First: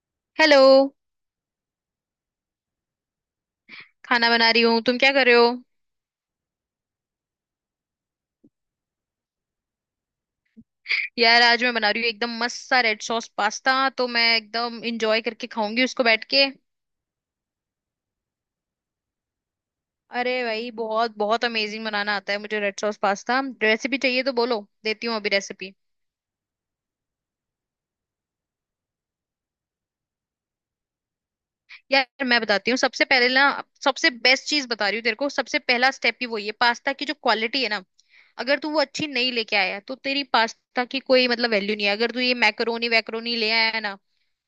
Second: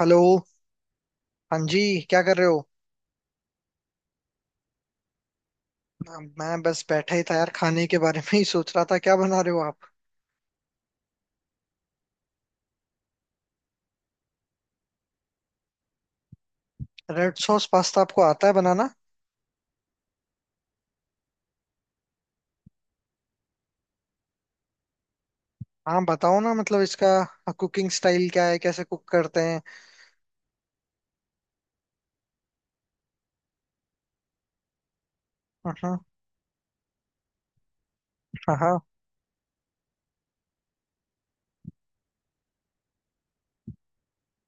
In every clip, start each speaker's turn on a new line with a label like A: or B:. A: Hello.
B: Hello.
A: हाँ जी। क्या कर रहे हो?
B: खाना बना रही हूँ। तुम क्या कर रहे हो?
A: मैं बस बैठा ही था यार, खाने के बारे में ही सोच रहा था। क्या बना रहे हो आप?
B: यार, आज मैं बना रही हूँ एकदम मस्त सा रेड सॉस पास्ता, तो मैं एकदम इंजॉय करके खाऊंगी उसको बैठ के।
A: रेड सॉस पास्ता आपको आता है बनाना?
B: अरे भाई, बहुत बहुत अमेजिंग बनाना आता है मुझे। रेड सॉस पास्ता रेसिपी चाहिए तो बोलो, देती हूँ अभी रेसिपी।
A: हाँ बताओ ना, मतलब इसका कुकिंग स्टाइल क्या है, कैसे कुक करते हैं?
B: यार, मैं बताती हूँ। सबसे पहले ना, सबसे बेस्ट चीज बता रही हूँ तेरे को। सबसे पहला
A: हाँ
B: स्टेप ही वही है, पास्ता की जो क्वालिटी है ना।
A: हाँ
B: अगर तू
A: हाँ।
B: वो अच्छी नहीं लेके आया तो तेरी पास्ता की कोई मतलब वैल्यू नहीं है। अगर तू ये मैकरोनी वैकरोनी ले आया है ना,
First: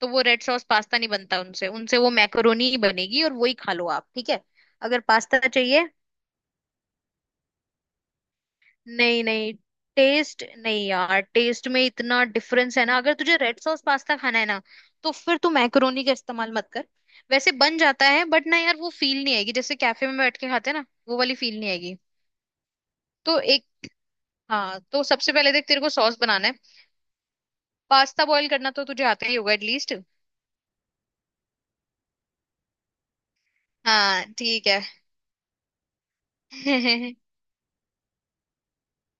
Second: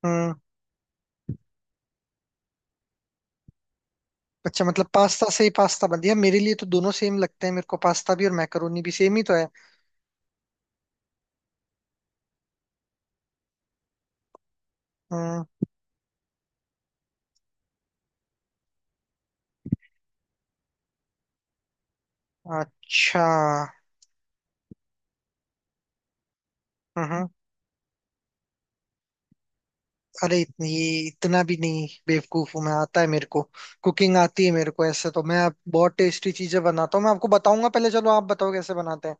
B: तो वो
A: हम्म।
B: रेड सॉस पास्ता नहीं बनता उनसे उनसे वो मैकरोनी ही बनेगी और वही खा लो आप। ठीक है?
A: अच्छा, मतलब
B: अगर
A: पास्ता
B: पास्ता
A: से ही पास्ता
B: चाहिए,
A: बन दिया। मेरे लिए तो दोनों सेम लगते हैं, मेरे को पास्ता भी और मैकरोनी भी सेम ही
B: नहीं
A: तो है।
B: नहीं, टेस्ट नहीं यार, टेस्ट में इतना डिफरेंस है ना। अगर तुझे रेड सॉस पास्ता खाना है ना, तो फिर तू
A: हम्म।
B: मैक्रोनी का इस्तेमाल मत कर। वैसे बन जाता है, बट ना यार वो फील नहीं आएगी, जैसे कैफे में बैठ के खाते हैं ना, वो वाली फील नहीं आएगी।
A: अच्छा।
B: तो एक हाँ, तो सबसे पहले देख, तेरे को सॉस बनाना है।
A: हम्म।
B: पास्ता बॉईल करना तो तुझे आता ही होगा एटलीस्ट।
A: अरे इतनी, इतना भी नहीं बेवकूफ हूं मैं, आता है मेरे को। कुकिंग
B: हाँ
A: आती है
B: ठीक
A: मेरे
B: है।
A: को ऐसे तो। बहुत टेस्टी चीजें बनाता हूँ मैं, आपको बताऊंगा। पहले चलो आप बताओ कैसे बनाते हैं।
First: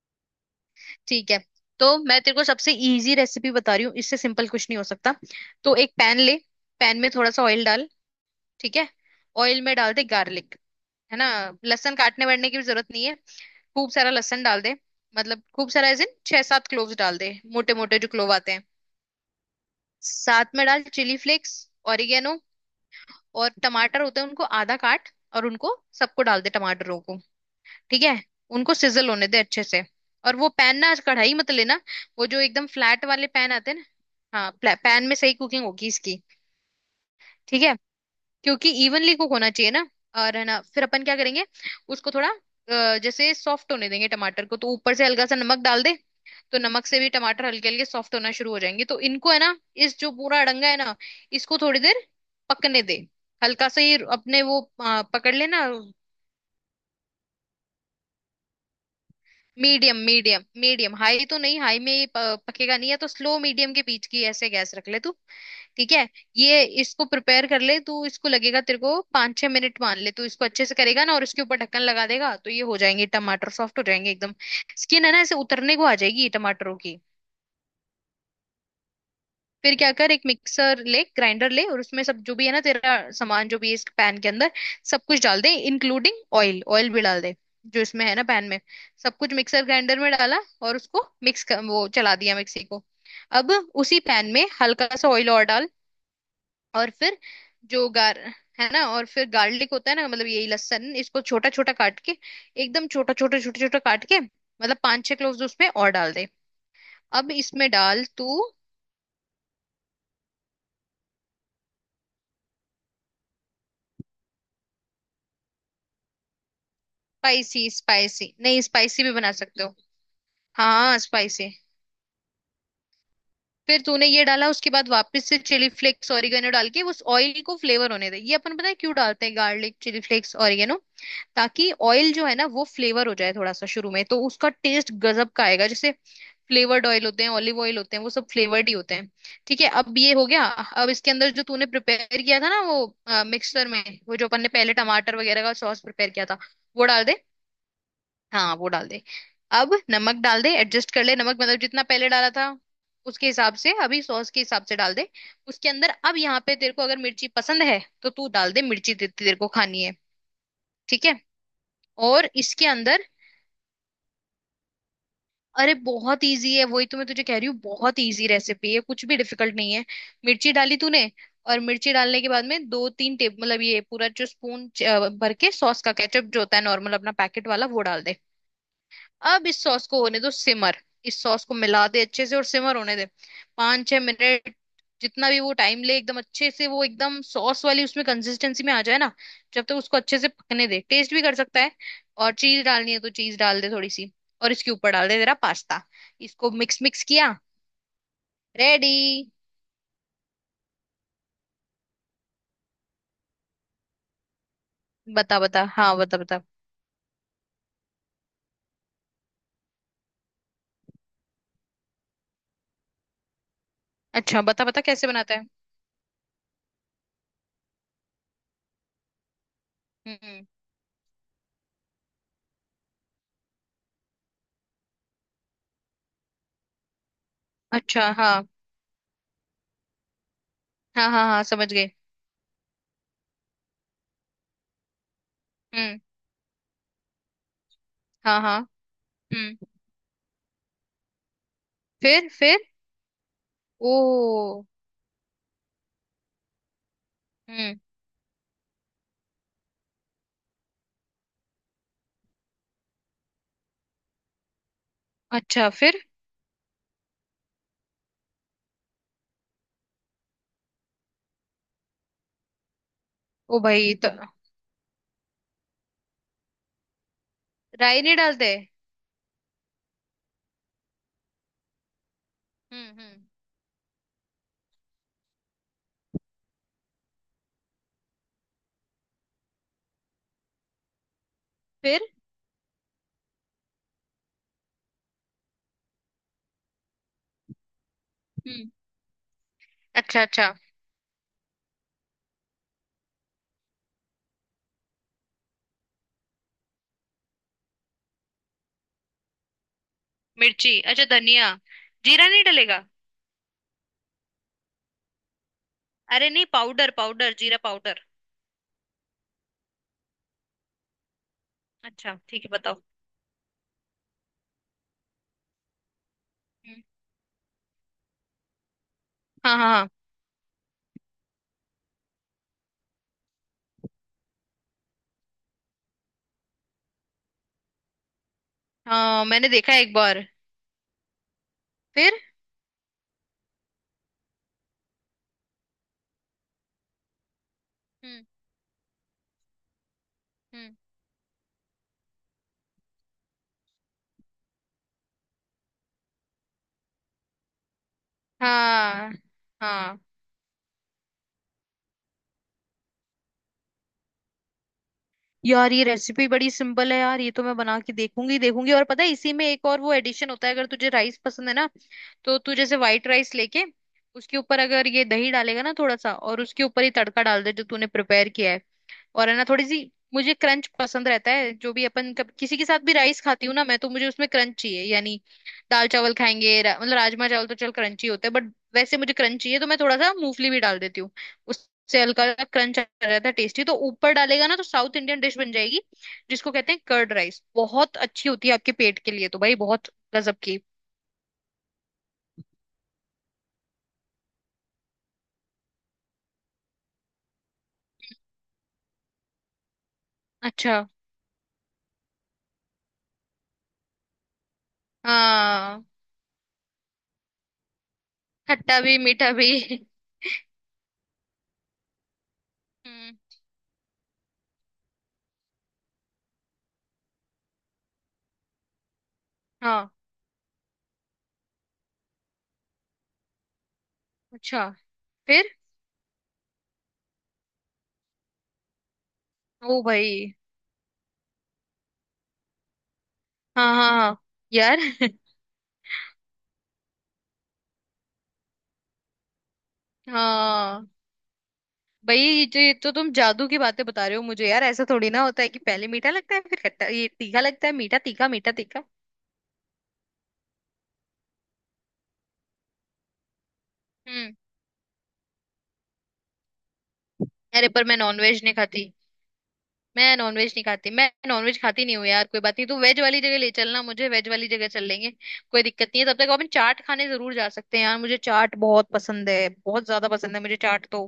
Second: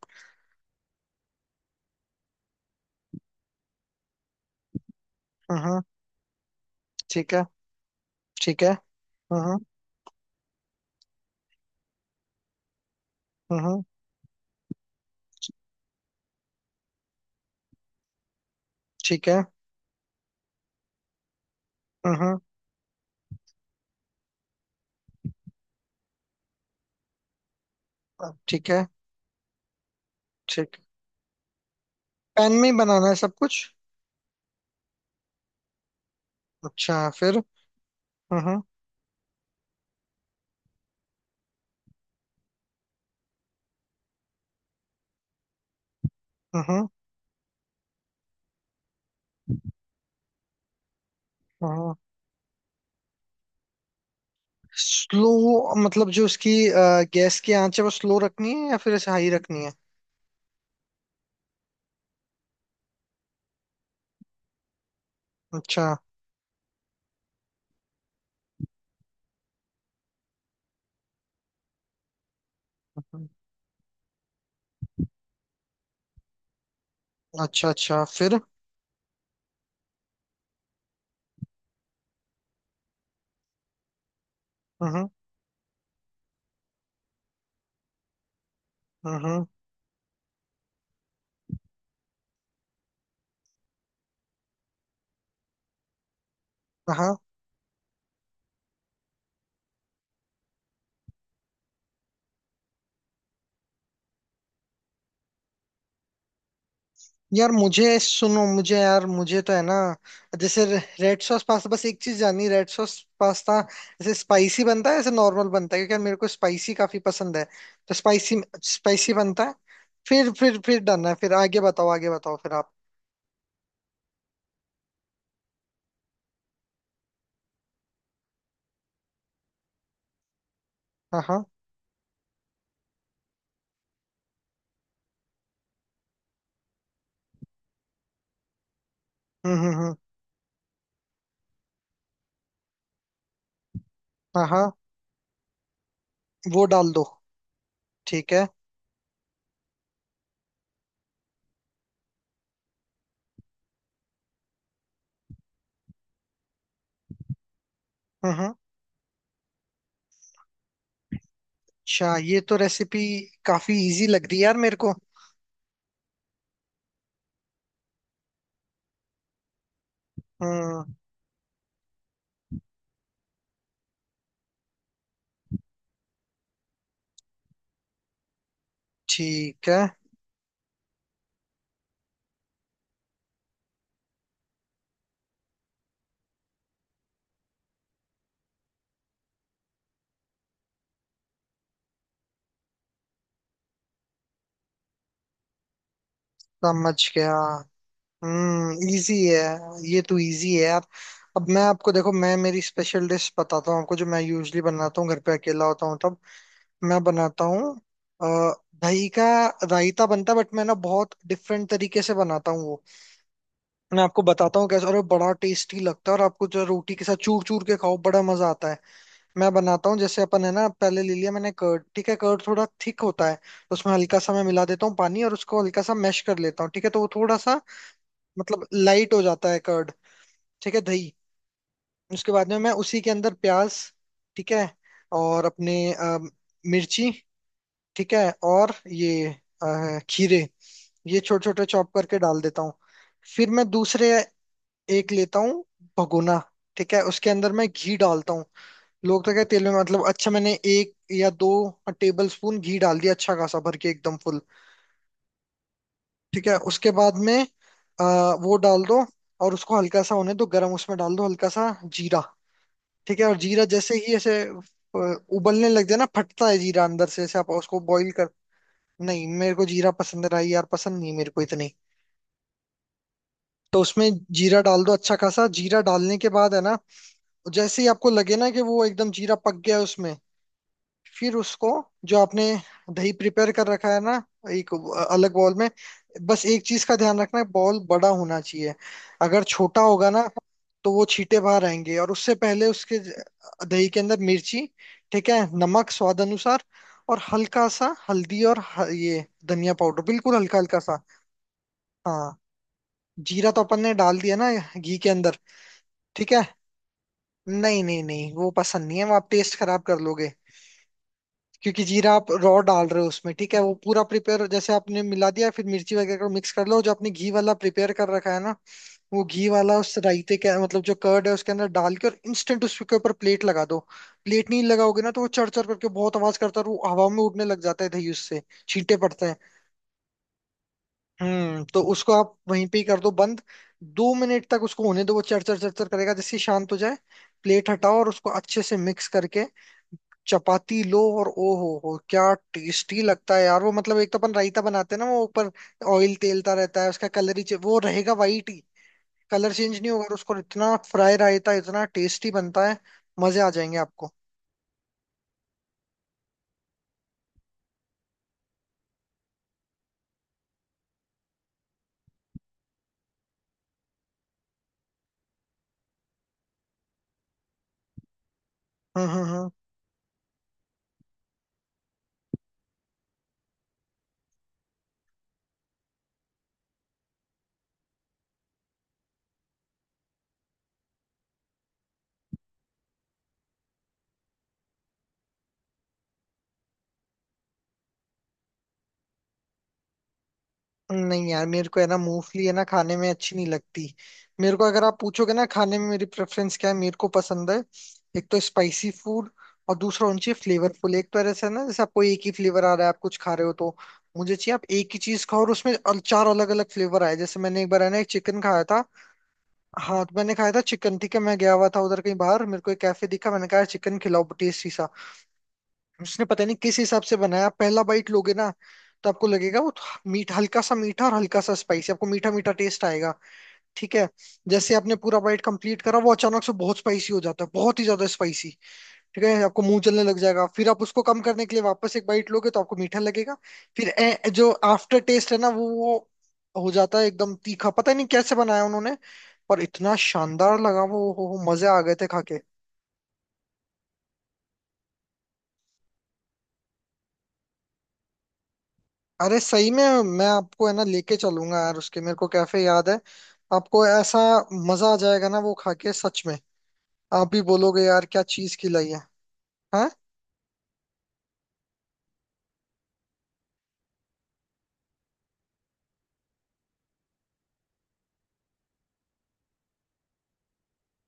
B: ठीक है, तो मैं तेरे को सबसे इजी रेसिपी बता रही हूँ, इससे सिंपल कुछ नहीं हो सकता। तो
A: हम्म।
B: एक पैन ले। पैन में थोड़ा
A: ठीक है।
B: सा ऑयल डाल।
A: ठीक है।
B: ठीक है। ऑयल
A: हम्म।
B: में डाल दे गार्लिक, है ना। लहसुन काटने वाटने की भी जरूरत नहीं है।
A: हम्म।
B: खूब सारा लहसुन डाल दे। मतलब खूब सारा, एज इन 6-7 क्लोव्स डाल दे, मोटे मोटे जो क्लोव आते हैं।
A: ठीक है।
B: साथ में डाल चिली फ्लेक्स,
A: हम्म।
B: ऑरिगेनो। और टमाटर होते हैं, उनको आधा काट। और उनको सबको डाल दे, टमाटरों को। ठीक है।
A: ठीक
B: उनको
A: है।
B: सिजल होने दे अच्छे से। और वो
A: ठीक।
B: पैन, ना आज कढ़ाई मत लेना। वो जो
A: पैन में
B: एकदम
A: ही
B: फ्लैट
A: बनाना है
B: वाले
A: सब
B: पैन
A: कुछ?
B: आते हैं ना, हाँ, पैन में सही कुकिंग होगी इसकी।
A: अच्छा, फिर?
B: ठीक है।
A: हम्म।
B: क्योंकि इवनली कुक होना चाहिए ना। और है ना, फिर अपन क्या करेंगे। उसको थोड़ा जैसे सॉफ्ट होने देंगे टमाटर को, तो ऊपर से हल्का सा नमक डाल दे। तो नमक
A: हम्म।
B: से भी टमाटर हल्के हल्के सॉफ्ट होना शुरू हो जाएंगे, तो इनको, है ना, इस जो पूरा अड़ंगा है ना, इसको थोड़ी
A: हम्म।
B: देर पकने दे। हल्का सा ही अपने वो
A: स्लो,
B: पकड़ लेना।
A: मतलब जो उसकी गैस की आंच है वो स्लो रखनी है या फिर ऐसे हाई रखनी है?
B: Medium, medium. मीडियम हाई तो नहीं, हाई में ये पकेगा नहीं है, तो स्लो मीडियम के बीच की ऐसे गैस रख ले तू। ठीक
A: अच्छा।
B: है। ये इसको प्रिपेयर कर ले तू। इसको लगेगा तेरे को 5-6 मिनट, मान ले। तू इसको अच्छे से करेगा ना और इसके ऊपर ढक्कन लगा देगा, तो ये हो जाएंगे
A: हम्म।
B: टमाटर, सॉफ्ट हो जाएंगे एकदम। स्किन है ना, ऐसे उतरने को आ जाएगी टमाटरों की।
A: अच्छा अच्छा, फिर?
B: फिर क्या कर, एक मिक्सर ले, ग्राइंडर ले और उसमें सब जो भी है ना तेरा सामान, जो भी है इस पैन के अंदर, सब
A: हम्म।
B: कुछ डाल दे इंक्लूडिंग ऑयल। ऑयल भी डाल दे जो इसमें है ना पैन में, सब कुछ
A: हम्म।
B: मिक्सर ग्राइंडर में डाला और उसको मिक्स कर, वो चला दिया मिक्सी को। अब, उसी पैन में हल्का सा ऑयल और डाल। और
A: हाँ।
B: फिर जो गार है ना, और फिर गार्लिक होता है ना, मतलब यही लहसुन, इसको छोटा छोटा काट के, एकदम छोटा छोटा छोटा छोटा काट के, मतलब 5-6 क्लोव्स उसमें और डाल दे। अब
A: यार
B: इसमें
A: मुझे
B: डाल तू।
A: सुनो, मुझे यार मुझे तो है ना, जैसे रेड सॉस पास्ता, बस एक चीज जाननी, रेड सॉस पास्ता जैसे स्पाइसी बनता है जैसे नॉर्मल बनता है? क्योंकि यार मेरे को स्पाइसी काफी पसंद है।
B: स्पाइसी?
A: तो
B: स्पाइसी
A: स्पाइसी
B: नहीं, स्पाइसी
A: स्पाइसी
B: भी बना
A: बनता है?
B: सकते हो।
A: फिर
B: हाँ
A: डन है, फिर
B: स्पाइसी।
A: आगे बताओ, आगे बताओ फिर आप।
B: फिर तूने ये डाला, उसके बाद वापस से चिली फ्लेक्स, ऑरिगेनो डाल के उस ऑयल को फ्लेवर होने दे। ये अपन पता है क्यों डालते हैं गार्लिक, चिली फ्लेक्स, ऑरिगेनो,
A: हाँ हाँ।
B: ताकि ऑयल जो है ना, वो फ्लेवर हो जाए थोड़ा सा शुरू में, तो उसका टेस्ट गजब का आएगा। जैसे, फ्लेवर्ड ऑयल होते हैं, ऑलिव ऑयल होते हैं, वो सब फ्लेवर्ड ही होते हैं। ठीक है,
A: हम्म।
B: अब ये हो गया। अब इसके अंदर जो तूने प्रिपेयर किया था ना वो मिक्सर में, वो जो अपन
A: हाँ
B: ने
A: हाँ,
B: पहले टमाटर वगैरह का सॉस प्रिपेयर किया था,
A: वो
B: वो
A: डाल दो।
B: डाल दे।
A: ठीक है।
B: हाँ वो डाल दे। अब नमक डाल दे, एडजस्ट कर ले नमक, मतलब जितना पहले डाला था, उसके हिसाब से अभी सॉस के हिसाब से डाल दे उसके अंदर। अब यहाँ पे तेरे को अगर मिर्ची पसंद है तो तू डाल
A: हम्म।
B: दे मिर्ची, जितनी तेरे को खानी है। ठीक है।
A: अच्छा
B: और
A: ये तो
B: इसके
A: रेसिपी
B: अंदर,
A: काफी इजी लग रही है यार मेरे को।
B: अरे बहुत इजी है, वही तो मैं तुझे कह रही हूँ, बहुत इजी रेसिपी है, कुछ भी डिफिकल्ट नहीं है। मिर्ची डाली
A: हम्म।
B: तूने। और मिर्ची डालने के बाद में 2-3 टेबल, मतलब ये पूरा जो स्पून भर के, सॉस का, केचप जो होता है नॉर्मल अपना पैकेट वाला, वो डाल दे। अब इस
A: ठीक है।
B: सॉस को होने दो सिमर। इस सॉस को मिला दे अच्छे से और सिमर होने दे 5-6 मिनट, जितना भी वो टाइम ले, एकदम अच्छे से, वो एकदम सॉस वाली उसमें कंसिस्टेंसी में आ जाए ना। जब तक उसको अच्छे से पकने दे, टेस्ट भी कर सकता है। और चीज डालनी है तो चीज डाल दे थोड़ी सी। और इसके ऊपर डाल दे तेरा पास्ता। इसको मिक्स
A: समझ
B: मिक्स
A: गया।
B: किया।
A: हम्म,
B: रेडी।
A: इजी है। ये तो इजी है यार। अब मैं आपको देखो, मैं मेरी स्पेशल डिश बताता हूँ आपको, जो मैं यूजली बनाता हूँ घर पे
B: बता बता,
A: अकेला होता
B: हाँ
A: हूँ तब
B: बता बता।
A: मैं बनाता हूँ। अ, दही का रायता बनता है, बट मैं ना बहुत डिफरेंट तरीके से बनाता हूँ वो। मैं आपको
B: अच्छा
A: बताता
B: बता
A: हूँ
B: बता
A: कैसे, और वो
B: कैसे
A: बड़ा
B: बनाता है।
A: टेस्टी लगता है, और आपको जो रोटी के साथ चूर चूर के खाओ, बड़ा मजा आता है। मैं बनाता हूँ, जैसे
B: हम्म।
A: अपन है ना, पहले ले लिया मैंने कर्ड। ठीक है? कर्ड थोड़ा थिक होता है तो उसमें हल्का सा मैं मिला देता हूँ पानी, और उसको हल्का सा मैश कर लेता हूँ। ठीक है? तो वो थोड़ा सा,
B: अच्छा। हाँ,
A: मतलब लाइट हो जाता है कर्ड। ठीक है,
B: हाँ,
A: दही।
B: हाँ, हाँ, समझ गए।
A: उसके बाद में मैं उसी के अंदर प्याज, ठीक है, और अपने
B: हम्म।
A: मिर्ची, ठीक है,
B: हाँ, हाँ।
A: और ये
B: हम्म।
A: खीरे, ये छोटे छोटे चॉप करके
B: फिर?
A: डाल
B: फिर?
A: देता हूँ। फिर मैं दूसरे
B: ओ।
A: एक लेता हूँ भगोना। ठीक है, उसके अंदर मैं
B: हम्म।
A: घी डालता हूँ। लोग तो क्या तेल में, मतलब अच्छा, मैंने एक या दो टेबल स्पून घी डाल दिया अच्छा खासा, भर के एकदम फुल।
B: अच्छा। फिर?
A: ठीक है? उसके बाद में अ, वो डाल दो, और उसको हल्का सा होने दो गरम। उसमें डाल दो हल्का सा जीरा। ठीक है? और
B: ओ
A: जीरा जैसे
B: भाई, तो
A: ही ऐसे उबलने लग जाए ना, फटता है जीरा अंदर से, ऐसे आप उसको
B: राई
A: बॉईल
B: नहीं
A: कर।
B: डालते?
A: नहीं, मेरे को जीरा पसंद रहा यार, पसंद नहीं मेरे को इतनी।
B: हम्म, हम्म।
A: तो उसमें जीरा डाल दो अच्छा खासा। जीरा डालने के बाद है ना, जैसे ही आपको लगे ना कि वो एकदम जीरा पक गया है उसमें, फिर उसको
B: फिर?
A: जो आपने दही प्रिपेयर कर रखा है ना, एक अलग बॉल में, बस एक चीज का ध्यान रखना है, बॉल बड़ा होना
B: हम्म।
A: चाहिए। अगर छोटा होगा ना,
B: अच्छा, अच्छा।
A: तो वो छींटे बाहर आएंगे। और उससे पहले दही के अंदर मिर्ची, ठीक है, नमक स्वाद अनुसार, और हल्का सा हल्दी, और ये धनिया पाउडर बिल्कुल हल्का
B: मिर्ची।
A: हल्का सा।
B: अच्छा, धनिया, जीरा
A: हाँ,
B: नहीं डलेगा?
A: जीरा तो अपन ने डाल दिया ना घी के अंदर।
B: अरे
A: ठीक है?
B: नहीं, पाउडर पाउडर, जीरा
A: नहीं नहीं
B: पाउडर।
A: नहीं, वो पसंद नहीं है, वो आप टेस्ट खराब कर लोगे। क्योंकि जीरा
B: अच्छा
A: आप
B: ठीक है,
A: रॉ
B: बताओ।
A: डाल रहे हो उसमें। ठीक है? वो पूरा प्रिपेयर, जैसे आपने मिला दिया, फिर मिर्ची वगैरह को मिक्स कर लो,
B: हम्म।
A: जो आपने घी वाला प्रिपेयर कर रखा है ना, वो घी
B: हाँ,
A: वाला
B: हाँ,
A: उस रायते के मतलब जो कर्ड है उसके अंदर डाल के, और इंस्टेंट उसके ऊपर प्लेट लगा दो। प्लेट नहीं लगाओगे ना, तो वो चढ़ चढ़ करके बहुत आवाज करता है, और वो हवा में उड़ने लग जाता है दही, उससे
B: हाँ,
A: छींटे
B: हाँ,
A: पड़ते हैं।
B: मैंने देखा है एक बार।
A: हम्म। तो उसको
B: फिर?
A: आप वहीं पे ही कर दो बंद। दो मिनट तक उसको होने दो, वो चरचर चरचर करेगा, जिससे शांत हो जाए। प्लेट हटाओ और
B: हम्म,
A: उसको अच्छे से मिक्स करके
B: हम्म।
A: चपाती लो, और ओ हो क्या टेस्टी लगता है यार वो। मतलब एक तो अपन रायता बनाते हैं ना, वो ऊपर ऑयल तेलता रहता है। उसका वो रहेगा वाइट ही,
B: हाँ,
A: कलर चेंज नहीं
B: हाँ।
A: होगा। और उसको इतना फ्राई, रायता इतना टेस्टी बनता है, मजे आ जाएंगे आपको।
B: यार ये रेसिपी बड़ी सिंपल है यार, ये तो मैं बना के देखूंगी देखूंगी। और पता है, इसी में एक और वो एडिशन होता है, अगर तुझे राइस पसंद है ना, तो तू जैसे व्हाइट राइस लेके, उसके ऊपर अगर ये दही डालेगा ना थोड़ा सा, और उसके ऊपर ही तड़का डाल दे जो तूने प्रिपेयर किया है। और है ना,
A: हम्म।
B: थोड़ी सी, मुझे क्रंच पसंद रहता है। जो भी अपन किसी के साथ भी राइस खाती हूँ ना मैं, तो मुझे उसमें क्रंच चाहिए यानी, दाल चावल खाएंगे मतलब राजमा चावल तो चल क्रंची होता है, बट वैसे मुझे क्रंच चाहिए, तो मैं थोड़ा सा मूंगफली भी डाल देती हूँ। उससे हल्का सा क्रंच आ जाता है। टेस्टी तो ऊपर डालेगा ना, तो साउथ इंडियन डिश बन जाएगी, जिसको कहते हैं कर्ड राइस। बहुत अच्छी होती है आपके पेट के लिए तो भाई, बहुत गजब की।
A: नहीं यार मेरे को है ना मूंगफली है ना खाने में अच्छी नहीं लगती। मेरे को अगर आप पूछोगे ना, खाने में मेरी प्रेफरेंस क्या है, मेरे को पसंद है एक तो स्पाइसी फूड, और दूसरा होना चाहिए
B: अच्छा।
A: फ्लेवरफुल। एक तो ऐसा है ना जैसे आपको एक ही फ्लेवर आ रहा है आप कुछ खा रहे हो तो, मुझे चाहिए आप एक ही चीज खाओ और उसमें
B: हाँ
A: चार अलग अलग फ्लेवर आए। जैसे मैंने एक बार है ना एक चिकन खाया
B: खट्टा
A: था।
B: भी मीठा भी।
A: हाँ, तो मैंने खाया था चिकन, ठीक है, मैं गया हुआ था उधर कहीं बाहर, मेरे को एक कैफे दिखा,
B: हम्म।
A: मैंने कहा चिकन खिलाओ टेस्टी। उसने पता नहीं किस हिसाब से बनाया, आप पहला बाइट लोगे ना तो आपको लगेगा वो
B: हाँ।
A: मीठ, हल्का सा मीठा और हल्का सा स्पाइसी, आपको मीठा मीठा टेस्ट आएगा। ठीक है?
B: अच्छा।
A: जैसे आपने पूरा बाइट
B: फिर?
A: कंप्लीट करा, वो अचानक से बहुत स्पाइसी हो जाता है, बहुत ही ज्यादा स्पाइसी। ठीक है? आपको मुंह
B: ओ
A: जलने
B: भाई।
A: लग जाएगा। फिर आप उसको कम करने के लिए वापस एक बाइट लोगे, तो आपको मीठा लगेगा।
B: हाँ,
A: फिर
B: हाँ, हाँ
A: जो
B: यार।
A: आफ्टर टेस्ट है ना, वो हो जाता है एकदम तीखा। पता नहीं कैसे बनाया उन्होंने, पर इतना शानदार लगा
B: हाँ।
A: वो, मजे आ गए थे
B: भाई,
A: खा के।
B: ये तो तुम जादू की बातें बता रहे हो मुझे, यार ऐसा थोड़ी ना होता है कि पहले मीठा लगता है फिर खट्टा ये तीखा लगता है, मीठा तीखा मीठा तीखा।
A: अरे सही में, मैं आपको है ना लेके चलूंगा यार, उसके मेरे को कैफे याद है आपको। ऐसा
B: हम्म।
A: मजा आ जाएगा ना वो खा के, सच में आप भी
B: अरे
A: बोलोगे
B: पर मैं
A: यार क्या
B: नॉनवेज नहीं
A: चीज खिलाई
B: खाती।
A: है। हाँ।
B: मैं नॉनवेज नहीं खाती, मैं नॉनवेज खाती नहीं हूँ यार। कोई बात नहीं, तू वेज वाली जगह ले चलना मुझे, वेज वाली जगह चल लेंगे। कोई दिक्कत नहीं है। तब तक अपन चाट खाने जरूर जा सकते हैं, यार मुझे चाट बहुत पसंद है, बहुत ज्यादा पसंद है मुझे चाट तो।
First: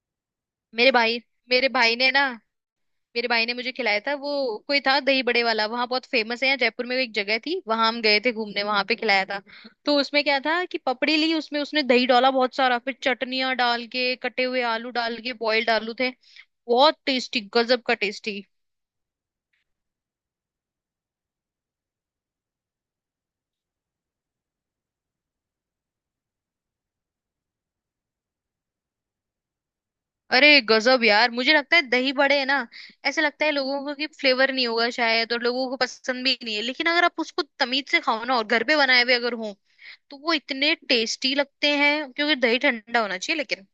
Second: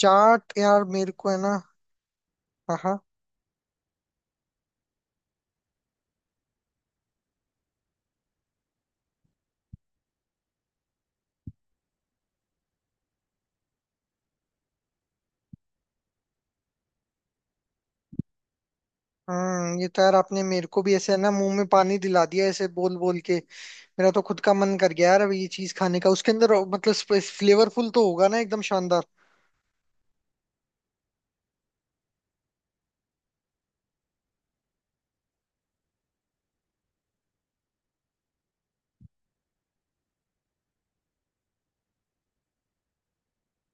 A: चाट यार,
B: मेरे
A: मेरे
B: भाई
A: को है ना।
B: मेरे भाई ने ना,
A: हाँ हाँ।
B: मेरे भाई ने मुझे खिलाया था वो। कोई था दही बड़े वाला, वहां बहुत फेमस है, यहाँ जयपुर में वो एक जगह थी, वहां हम गए थे घूमने, वहां पे खिलाया था। तो उसमें क्या था कि पपड़ी ली, उसमें उसने दही डाला बहुत सारा, फिर चटनियां डाल के, कटे हुए आलू डाल के, बॉइल्ड आलू थे। बहुत टेस्टी, गजब का टेस्टी।
A: हम्म। ये तो यार आपने मेरे को भी ऐसे है ना मुंह में पानी दिला दिया ऐसे बोल बोल के। मेरा तो खुद का मन कर गया यार अब ये चीज खाने का, उसके अंदर मतलब फ्लेवरफुल तो होगा ना एकदम शानदार।
B: अरे गजब यार। मुझे लगता है दही बड़े है ना, ऐसे लगता है लोगों को कि फ्लेवर नहीं होगा शायद, और लोगों को पसंद भी नहीं है, लेकिन अगर आप उसको तमीज से खाओ ना, और घर पे बनाए हुए अगर हो, तो वो इतने टेस्टी लगते हैं। क्योंकि दही ठंडा होना चाहिए, लेकिन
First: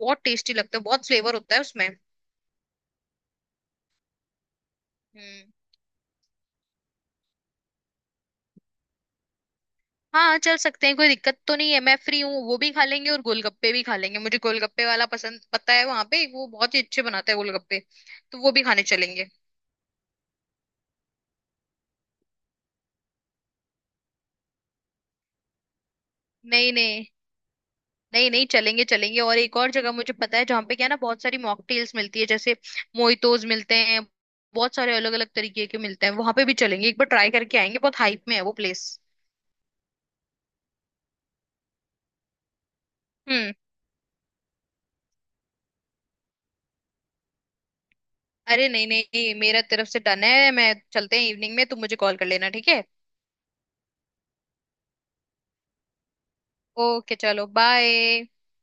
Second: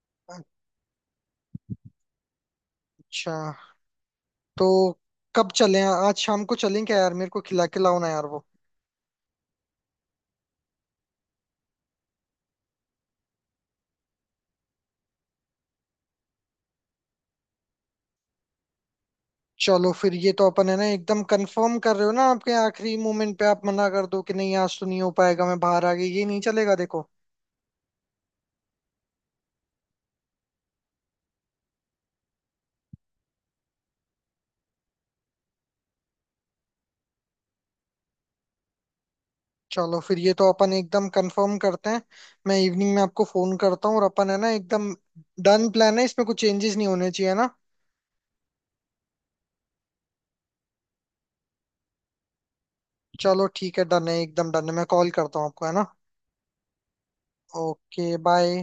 B: बहुत टेस्टी लगता है, बहुत फ्लेवर होता है उसमें।
A: अच्छा। तो कब
B: हम्म।
A: चलें, आज शाम को चलें क्या यार, मेरे को खिला के लाओ ना यार वो।
B: हाँ चल सकते हैं, कोई दिक्कत तो नहीं है, मैं फ्री हूँ। वो भी खा लेंगे और गोलगप्पे भी खा लेंगे, मुझे गोलगप्पे वाला पसंद, पता है वहां पे वो बहुत ही अच्छे बनाता है गोलगप्पे, तो वो भी खाने चलेंगे।
A: चलो फिर, ये तो अपन है ना एकदम कंफर्म कर रहे हो ना? आपके आखिरी मोमेंट पे आप मना कर दो कि नहीं आज तो नहीं हो पाएगा मैं बाहर आ गई, ये नहीं
B: नहीं
A: चलेगा
B: नहीं,
A: देखो।
B: नहीं नहीं, चलेंगे चलेंगे। और एक और जगह मुझे पता है, जहाँ पे क्या है ना बहुत सारी मॉकटेल्स मिलती है, जैसे मोइतोज मिलते हैं। बहुत सारे अलग अलग तरीके के मिलते हैं वहां पे भी, चलेंगे एक बार ट्राई करके आएंगे, बहुत हाइप में है वो प्लेस।
A: चलो फिर, ये तो अपन एकदम कंफर्म करते हैं। मैं इवनिंग में आपको
B: हम्म।
A: फोन करता हूँ, और अपन है ना एकदम डन प्लान है, इसमें कुछ चेंजेस नहीं होने चाहिए ना।
B: अरे नहीं नहीं नहीं, मेरा तरफ से डन है। मैं चलते हैं, इवनिंग में तुम मुझे कॉल कर लेना, ठीक है।
A: चलो ठीक है, डन है, एकदम डन है। मैं कॉल करता हूँ आपको, है ना।
B: ओके चलो,
A: ओके,
B: बाय।
A: बाय।